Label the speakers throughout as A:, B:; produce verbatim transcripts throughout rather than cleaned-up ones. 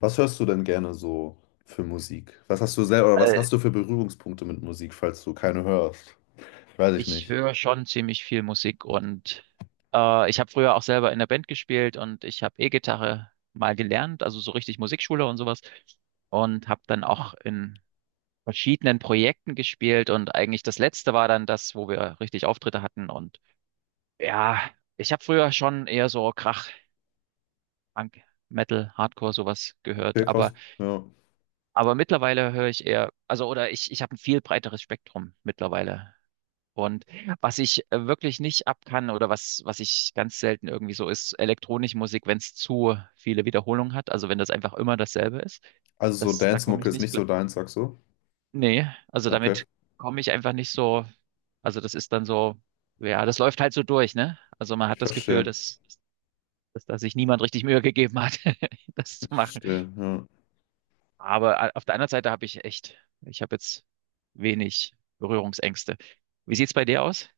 A: Was hörst du denn gerne so für Musik? Was hast du selber oder was
B: Weil
A: hast du für Berührungspunkte mit Musik, falls du keine hörst? Weiß ich
B: ich
A: nicht.
B: höre schon ziemlich viel Musik und äh, ich habe früher auch selber in der Band gespielt und ich habe E-Gitarre mal gelernt, also so richtig Musikschule und sowas und habe dann auch in verschiedenen Projekten gespielt und eigentlich das letzte war dann das, wo wir richtig Auftritte hatten und ja, ich habe früher schon eher so Krach, Punk, Metal, Hardcore sowas
A: Okay,
B: gehört,
A: krass.
B: aber
A: Ja.
B: aber mittlerweile höre ich eher, also oder ich ich habe ein viel breiteres Spektrum mittlerweile. Und was ich äh, wirklich nicht ab kann oder was, was ich ganz selten irgendwie so ist, elektronische Musik, wenn es zu viele Wiederholungen hat, also wenn das einfach immer dasselbe ist,
A: Also so
B: das, da komme
A: Dance-Mucke
B: ich
A: ist
B: nicht
A: nicht
B: klar.
A: so deins, sagst du?
B: Nee, also
A: Okay,
B: damit komme ich einfach nicht so, also das ist dann so, ja, das läuft halt so durch, ne? Also man
A: ich
B: hat das Gefühl,
A: verstehe.
B: dass, dass da sich niemand richtig Mühe gegeben hat, das zu
A: Ich
B: machen.
A: verstehe. Ja.
B: Aber a- auf der anderen Seite habe ich echt, ich habe jetzt wenig Berührungsängste. Wie sieht's bei dir aus?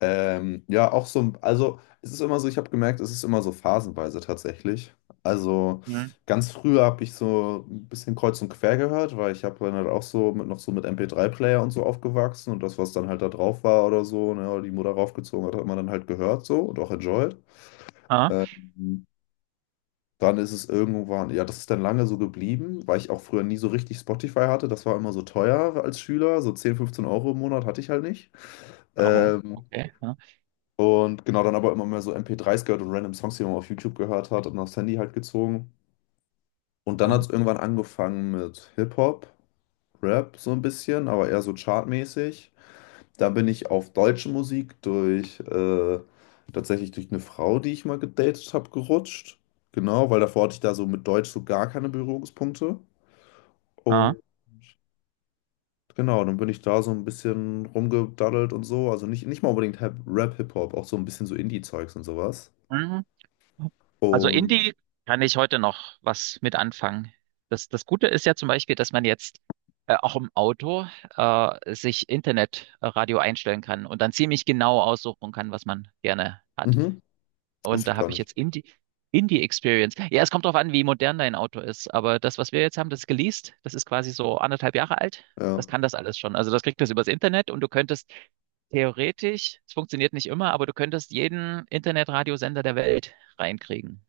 A: Ähm, ja, auch so, ein- also es ist immer so, ich habe gemerkt, es ist immer so phasenweise tatsächlich. Also
B: Mhm.
A: ganz früher habe ich so ein bisschen kreuz und quer gehört, weil ich habe dann halt auch so mit, noch so mit M P drei Player und so aufgewachsen und das, was dann halt da drauf war oder so, ne, oder die Mutter raufgezogen hat, hat man dann halt gehört so und auch enjoyed. Ähm, dann ist es irgendwann, ja, das ist dann lange so geblieben, weil ich auch früher nie so richtig Spotify hatte. Das war immer so teuer als Schüler, so zehn, fünfzehn Euro im Monat hatte ich halt nicht.
B: Oh,
A: Ähm,
B: okay. Ja,
A: und genau, dann aber immer mehr so M P dreis gehört und random Songs, die man auf YouTube gehört hat und aufs Handy halt gezogen. Und dann hat
B: ja,
A: es irgendwann angefangen mit Hip-Hop, Rap so ein bisschen, aber eher so chartmäßig. Da bin ich auf deutsche Musik durch, äh, tatsächlich durch eine Frau, die ich mal gedatet habe, gerutscht. Genau, weil davor hatte ich da so mit Deutsch so gar keine Berührungspunkte.
B: ja.
A: Und genau, dann bin ich da so ein bisschen rumgedaddelt und so. Also nicht, nicht mal unbedingt Hip- Rap, Hip-Hop, auch so ein bisschen so Indie-Zeugs und sowas.
B: Mhm. Also
A: Und
B: Indie kann ich heute noch was mit anfangen. Das, das Gute ist ja zum Beispiel, dass man jetzt äh, auch im Auto äh, sich Internetradio einstellen kann und dann ziemlich genau aussuchen kann, was man gerne hat.
A: mhm,
B: Und
A: wusste ich
B: da
A: gar
B: habe ich
A: nicht.
B: jetzt Indie, Indie Experience. Ja, es kommt drauf an, wie modern dein Auto ist. Aber das, was wir jetzt haben, das ist geleast. Das ist quasi so anderthalb Jahre alt. Das
A: Ja,
B: kann das alles schon. Also das kriegt das übers Internet und du könntest theoretisch, es funktioniert nicht immer, aber du könntest jeden Internetradiosender der Welt reinkriegen.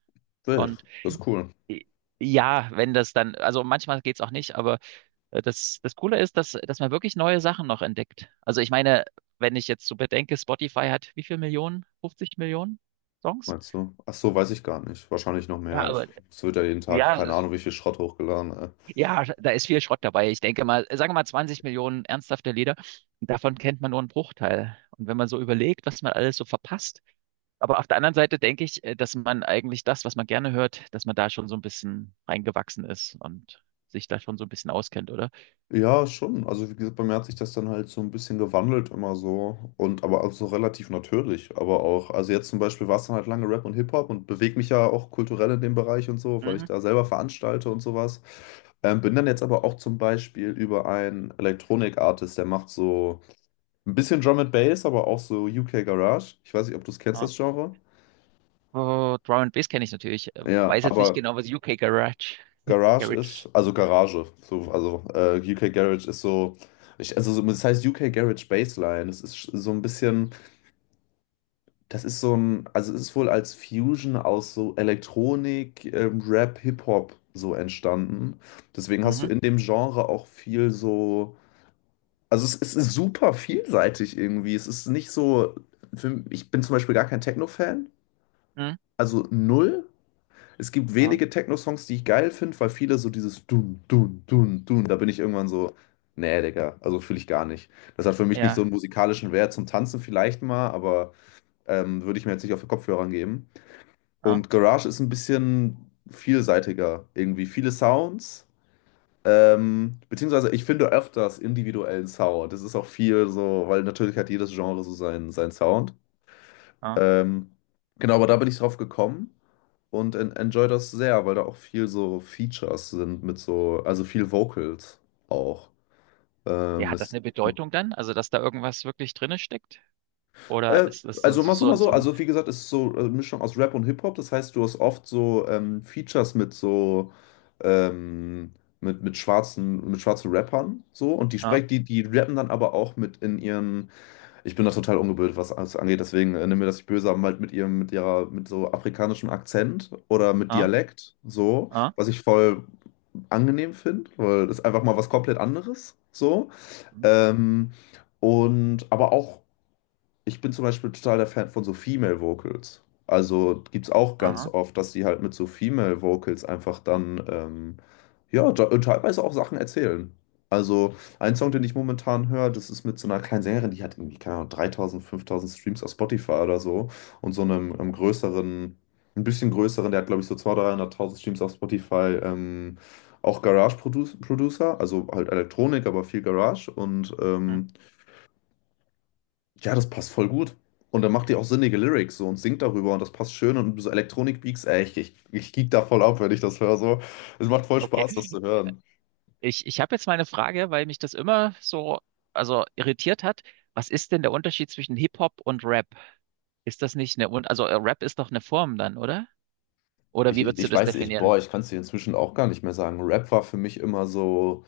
A: wild.
B: Und
A: Das ist cool,
B: i- ja, wenn das dann, also manchmal geht's auch nicht, aber äh, das, das Coole ist, dass, dass man wirklich neue Sachen noch entdeckt. Also ich meine, wenn ich jetzt so bedenke, Spotify hat wie viel Millionen? fünfzig Millionen Songs?
A: meinst du? Ach so, weiß ich gar nicht. Wahrscheinlich noch
B: Ja,
A: mehr. Ich,
B: aber
A: es wird ja jeden Tag,
B: Ja,
A: keine
B: es-
A: Ahnung, wie viel Schrott hochgeladen. Ey.
B: ja, da ist viel Schrott dabei. Ich denke mal, sagen wir mal zwanzig Millionen ernsthafte Lieder, davon kennt man nur einen Bruchteil. Und wenn man so überlegt, was man alles so verpasst, aber auf der anderen Seite denke ich, äh, dass man eigentlich das, was man gerne hört, dass man da schon so ein bisschen reingewachsen ist und sich da schon so ein bisschen auskennt, oder?
A: Ja, schon. Also, wie gesagt, bei mir hat sich das dann halt so ein bisschen gewandelt immer so. Und aber auch so relativ natürlich. Aber auch, also jetzt zum Beispiel war es dann halt lange Rap und Hip-Hop und bewege mich ja auch kulturell in dem Bereich und so, weil ich
B: Mhm.
A: da selber veranstalte und sowas. Ähm, bin dann jetzt aber auch zum Beispiel über einen Elektronik-Artist, der macht so. Ein bisschen Drum and Bass, aber auch so U K Garage. Ich weiß nicht, ob du es kennst,
B: Ja.
A: das Genre.
B: Oh, Drum and Bass kenne ich natürlich. Äh,
A: Ja,
B: Weiß jetzt nicht
A: aber
B: genau, was U K Garage,
A: Garage
B: Garage.
A: ist, also Garage, so, also äh, U K Garage ist so, ich, also so- das heißt U K Garage Bassline. Das ist sch- so ein bisschen, das ist so ein, also es ist wohl als Fusion aus so Elektronik, ähm, Rap, Hip-Hop so entstanden. Deswegen hast du
B: Mhm.
A: in dem Genre auch viel so, also es, es ist super vielseitig irgendwie. Es ist nicht so, für, ich bin zum Beispiel gar kein Techno-Fan,
B: Mhm.
A: also null. Es gibt
B: Ja,
A: wenige Techno-Songs, die ich geil finde, weil viele so dieses Dun, Dun, Dun, Dun, da bin ich irgendwann so, nee, Digga, also fühle ich gar nicht. Das hat für mich nicht so
B: ja,
A: einen musikalischen Wert zum Tanzen vielleicht mal, aber ähm, würde ich mir jetzt nicht auf den Kopfhörer geben.
B: ja.
A: Und Garage ist ein bisschen vielseitiger, irgendwie viele Sounds. Ähm, beziehungsweise ich finde öfters individuellen Sound. Das ist auch viel so, weil natürlich hat jedes Genre so seinen, seinen Sound.
B: Ja.
A: Ähm, genau, aber da bin ich drauf gekommen und en enjoy das sehr, weil da auch viel so Features sind mit so, also viel Vocals auch.
B: Ja,
A: Ähm,
B: hat das
A: es,
B: eine Bedeutung dann? Also, dass da irgendwas wirklich drinne steckt? Oder
A: äh,
B: ist es so,
A: also
B: so,
A: mal so,
B: so,
A: mal
B: ein-
A: so,
B: so ein.
A: also wie gesagt, es ist so eine Mischung aus Rap und Hip-Hop, das heißt, du hast oft so ähm, Features mit so, ähm, mit, mit schwarzen, mit schwarzen Rappern so und die
B: Ah,
A: sprechen, die, die rappen dann aber auch mit in ihren, ich bin da total ungebildet, was das angeht, deswegen äh, nimm mir das nicht böse, aber halt mit ihrem, mit ihrer, mit so afrikanischem Akzent oder mit
B: ah,
A: Dialekt, so.
B: ah,
A: Was ich voll angenehm finde, weil das ist einfach mal was komplett anderes so.
B: hm,
A: Ähm, und aber auch ich bin zum Beispiel total der Fan von so Female Vocals. Also gibt es auch ganz
B: aha,
A: oft, dass die halt mit so Female Vocals einfach dann, ähm, ja, da- und teilweise auch Sachen erzählen. Also ein Song, den ich momentan höre, das ist mit so einer kleinen Sängerin, die hat irgendwie, keine Ahnung, dreitausend, fünftausend Streams auf Spotify oder so und so einem, einem größeren, ein bisschen größeren, der hat glaube ich so zweihunderttausend, dreihunderttausend Streams auf Spotify, ähm, auch Garage Produ Producer, also halt Elektronik, aber viel Garage und
B: hm,
A: ähm, ja, das passt voll gut. Und dann macht die auch sinnige Lyrics so und singt darüber und das passt schön und so Elektronik-Beats, ey, ich, ich, ich geek da voll ab, wenn ich das höre so. Es macht voll Spaß, das
B: okay.
A: zu hören.
B: Ich, ich habe jetzt meine Frage, weil mich das immer so, also irritiert hat. Was ist denn der Unterschied zwischen Hip-Hop und Rap? Ist das nicht eine, Un- also äh, Rap ist doch eine Form dann, oder? Oder
A: Ich,
B: wie
A: ich
B: würdest du
A: ich
B: das
A: weiß, ich, boah,
B: definieren?
A: ich kann es dir inzwischen auch gar nicht mehr sagen. Rap war für mich immer so,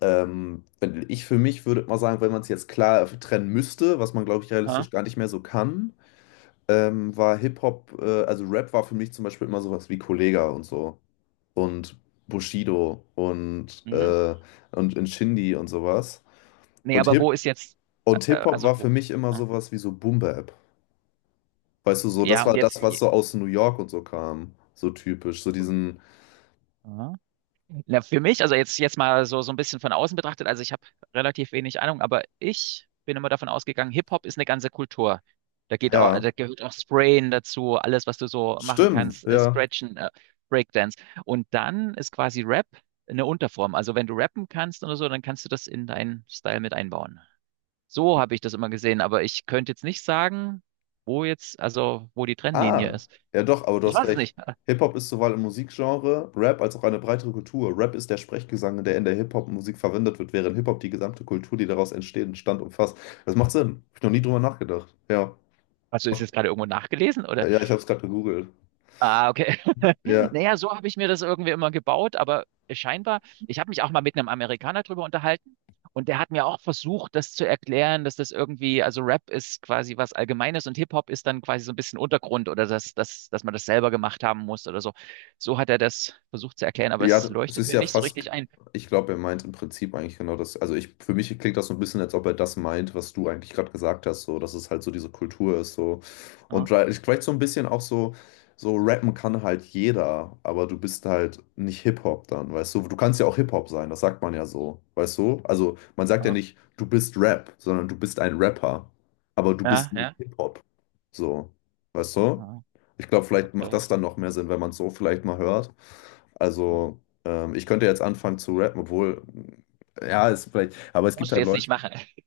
A: ähm, wenn ich für mich würde mal sagen, wenn man es jetzt klar trennen müsste, was man, glaube ich,
B: Ah,
A: realistisch gar nicht mehr so kann, ähm, war Hip-Hop, äh, also Rap war für mich zum Beispiel immer sowas wie Kollega und so und Bushido und,
B: mhm.
A: äh, und Nshindy und sowas.
B: Nee,
A: Und
B: aber
A: Hip
B: wo ist jetzt, äh,
A: und
B: äh,
A: Hip-Hop
B: also
A: war für
B: wo?
A: mich immer
B: Ah,
A: sowas wie so Boom-Bap. Weißt du, so, das
B: ja, und
A: war
B: jetzt.
A: das, was so aus New York und so kam. So typisch. So diesen,
B: Ja. Na, für mich, also jetzt, jetzt mal so, so ein bisschen von außen betrachtet, also ich habe relativ wenig Ahnung, aber ich bin immer davon ausgegangen, Hip-Hop ist eine ganze Kultur. Da geht auch,
A: ja,
B: da gehört auch Sprayen dazu, alles, was du so machen
A: stimmt,
B: kannst, äh,
A: ja.
B: Stretchen, äh, Breakdance. Und dann ist quasi Rap eine Unterform. Also wenn du rappen kannst oder so, dann kannst du das in deinen Style mit einbauen. So habe ich das immer gesehen, aber ich könnte jetzt nicht sagen, wo jetzt, also wo die Trennlinie
A: Ah,
B: ist.
A: ja doch, aber du
B: Ich
A: hast
B: weiß es
A: recht.
B: nicht.
A: Hip-Hop ist sowohl im Musikgenre, Rap als auch eine breitere Kultur. Rap ist der Sprechgesang, der in der Hip-Hop-Musik verwendet wird, während Hip-Hop die gesamte Kultur, die daraus entsteht, entstand umfasst. Das macht Sinn. Hab ich noch nie drüber nachgedacht. Ja.
B: Hast du es jetzt gerade irgendwo nachgelesen?
A: Ja, ich habe es gerade gegoogelt.
B: Ah, okay.
A: Ja.
B: Naja, so habe ich mir das irgendwie immer gebaut, aber scheinbar, ich habe mich auch mal mit einem Amerikaner drüber unterhalten und der hat mir auch versucht, das zu erklären, dass das irgendwie, also Rap ist quasi was Allgemeines und Hip-Hop ist dann quasi so ein bisschen Untergrund oder dass, dass, dass man das selber gemacht haben muss oder so. So hat er das versucht zu erklären, aber
A: Ja,
B: es
A: d- es
B: leuchtet
A: ist
B: mir
A: ja
B: nicht so
A: fast,
B: richtig ein.
A: ich glaube, er meint im Prinzip eigentlich genau das. Also ich, für mich klingt das so ein bisschen, als ob er das meint, was du eigentlich gerade gesagt hast, so, dass es halt so diese Kultur ist, so. Und
B: Ja,
A: vielleicht vielleicht so ein bisschen auch so, so rappen kann halt jeder, aber du bist halt nicht Hip-Hop dann, weißt du? Du kannst ja auch Hip-Hop sein, das sagt man ja so, weißt du? Also man sagt ja
B: ja,
A: nicht, du bist Rap, sondern du bist ein Rapper, aber du bist
B: ja,
A: nicht
B: ja,
A: Hip-Hop, so, weißt du?
B: ja,
A: Ich glaube, vielleicht macht
B: okay.
A: das dann noch mehr Sinn, wenn man es so vielleicht mal hört.
B: Ja.
A: Also, ähm, ich könnte jetzt anfangen zu rappen, obwohl, ja, ist vielleicht, aber es gibt
B: Musst du
A: halt
B: jetzt nicht
A: Leute,
B: machen.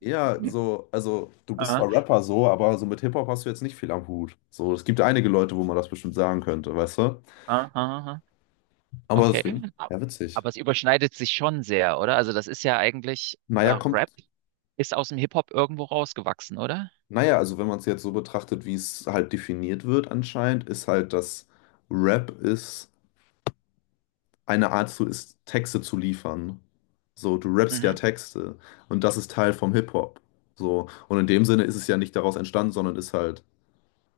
A: eher so, also du bist
B: Ja,
A: zwar Rapper so, aber so mit Hip-Hop hast du jetzt nicht viel am Hut. So, es gibt einige Leute, wo man das bestimmt sagen könnte, weißt du?
B: ja, ja, ja.
A: Aber
B: Okay.
A: deswegen,
B: Ab-
A: ja, witzig.
B: Aber es überschneidet sich schon sehr, oder? Also das ist ja eigentlich, äh,
A: Naja, kommt,
B: Rap ist aus dem Hip-Hop irgendwo rausgewachsen, oder?
A: naja, also wenn man es jetzt so betrachtet, wie es halt definiert wird anscheinend, ist halt, dass Rap ist. Eine Art zu ist, Texte zu liefern. So, du rappst ja
B: Mhm.
A: Texte und das ist Teil vom Hip-Hop. So, und in dem Sinne ist es ja nicht daraus entstanden, sondern ist halt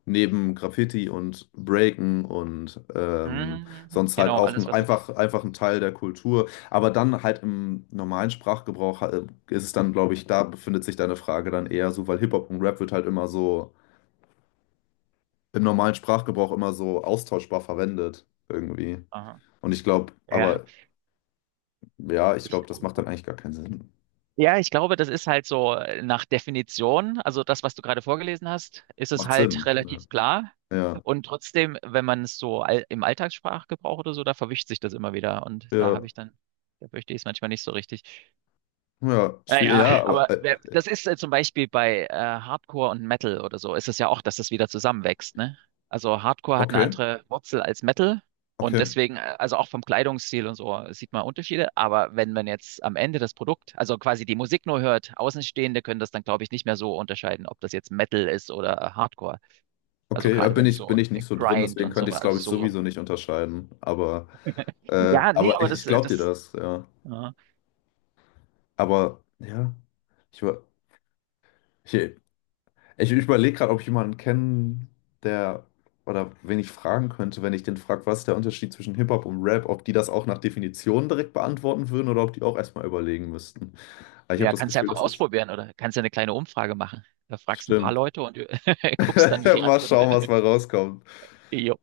A: neben Graffiti und Breaken und ähm,
B: Mhm.
A: sonst halt
B: Genau,
A: auch ein,
B: alles was.
A: einfach, einfach ein Teil der Kultur. Aber dann halt im normalen Sprachgebrauch äh, ist es dann, glaube ich, da befindet sich deine Frage dann eher so, weil Hip-Hop und Rap wird halt immer so im normalen Sprachgebrauch immer so austauschbar verwendet irgendwie.
B: Aha.
A: Und ich glaube,
B: Ja,
A: aber. Ja, ich
B: ich,
A: glaube, das macht dann eigentlich gar keinen Sinn.
B: ja, ich glaube, das ist halt so äh, nach Definition, also das, was du gerade vorgelesen hast, ist es
A: Macht
B: halt
A: Sinn. Ja,
B: relativ klar.
A: ja,
B: Und trotzdem, wenn man es so all, im Alltagssprachgebrauch oder so, da verwischt sich das immer wieder. Und da
A: ja,
B: habe ich dann, da verstehe ich es manchmal nicht so richtig.
A: ja, schwierig,
B: Naja,
A: ja, aber
B: aber
A: äh,
B: wer- das ist äh, zum Beispiel bei äh, Hardcore und Metal oder so, ist es ja auch, dass das wieder zusammenwächst, ne? Also Hardcore hat eine
A: okay,
B: andere Wurzel als Metal und
A: okay,
B: deswegen, äh, also auch vom Kleidungsstil und so, sieht man Unterschiede. Aber wenn man jetzt am Ende das Produkt, also quasi die Musik nur hört, Außenstehende können das dann, glaube ich, nicht mehr so unterscheiden, ob das jetzt Metal ist oder Hardcore. Also
A: okay, ja,
B: gerade
A: bin
B: wenn es
A: ich, bin
B: so
A: ich
B: äh,
A: nicht so drin,
B: Grind
A: deswegen
B: und so,
A: könnte ich es, glaube
B: also
A: ich,
B: so.
A: sowieso nicht unterscheiden. Aber, äh,
B: Ja, nee,
A: aber
B: aber
A: ich,
B: das,
A: ich
B: äh,
A: glaube dir
B: das.
A: das, ja.
B: Ja.
A: Aber, ja, ich, über- ich, ich überlege gerade, ob ich jemanden kenne, der, oder wen ich fragen könnte, wenn ich den frage, was ist der Unterschied zwischen Hip-Hop und Rap, ob die das auch nach Definition direkt beantworten würden oder ob die auch erstmal überlegen müssten. Aber ich habe
B: Ja,
A: das
B: kannst du
A: Gefühl,
B: einfach
A: das ist,
B: ausprobieren oder kannst du eine kleine Umfrage machen. Da fragst ein paar
A: stimmt.
B: Leute und guckst dann, wie die
A: Mal
B: Antworten
A: schauen, was
B: sind.
A: mal rauskommt.
B: Jo.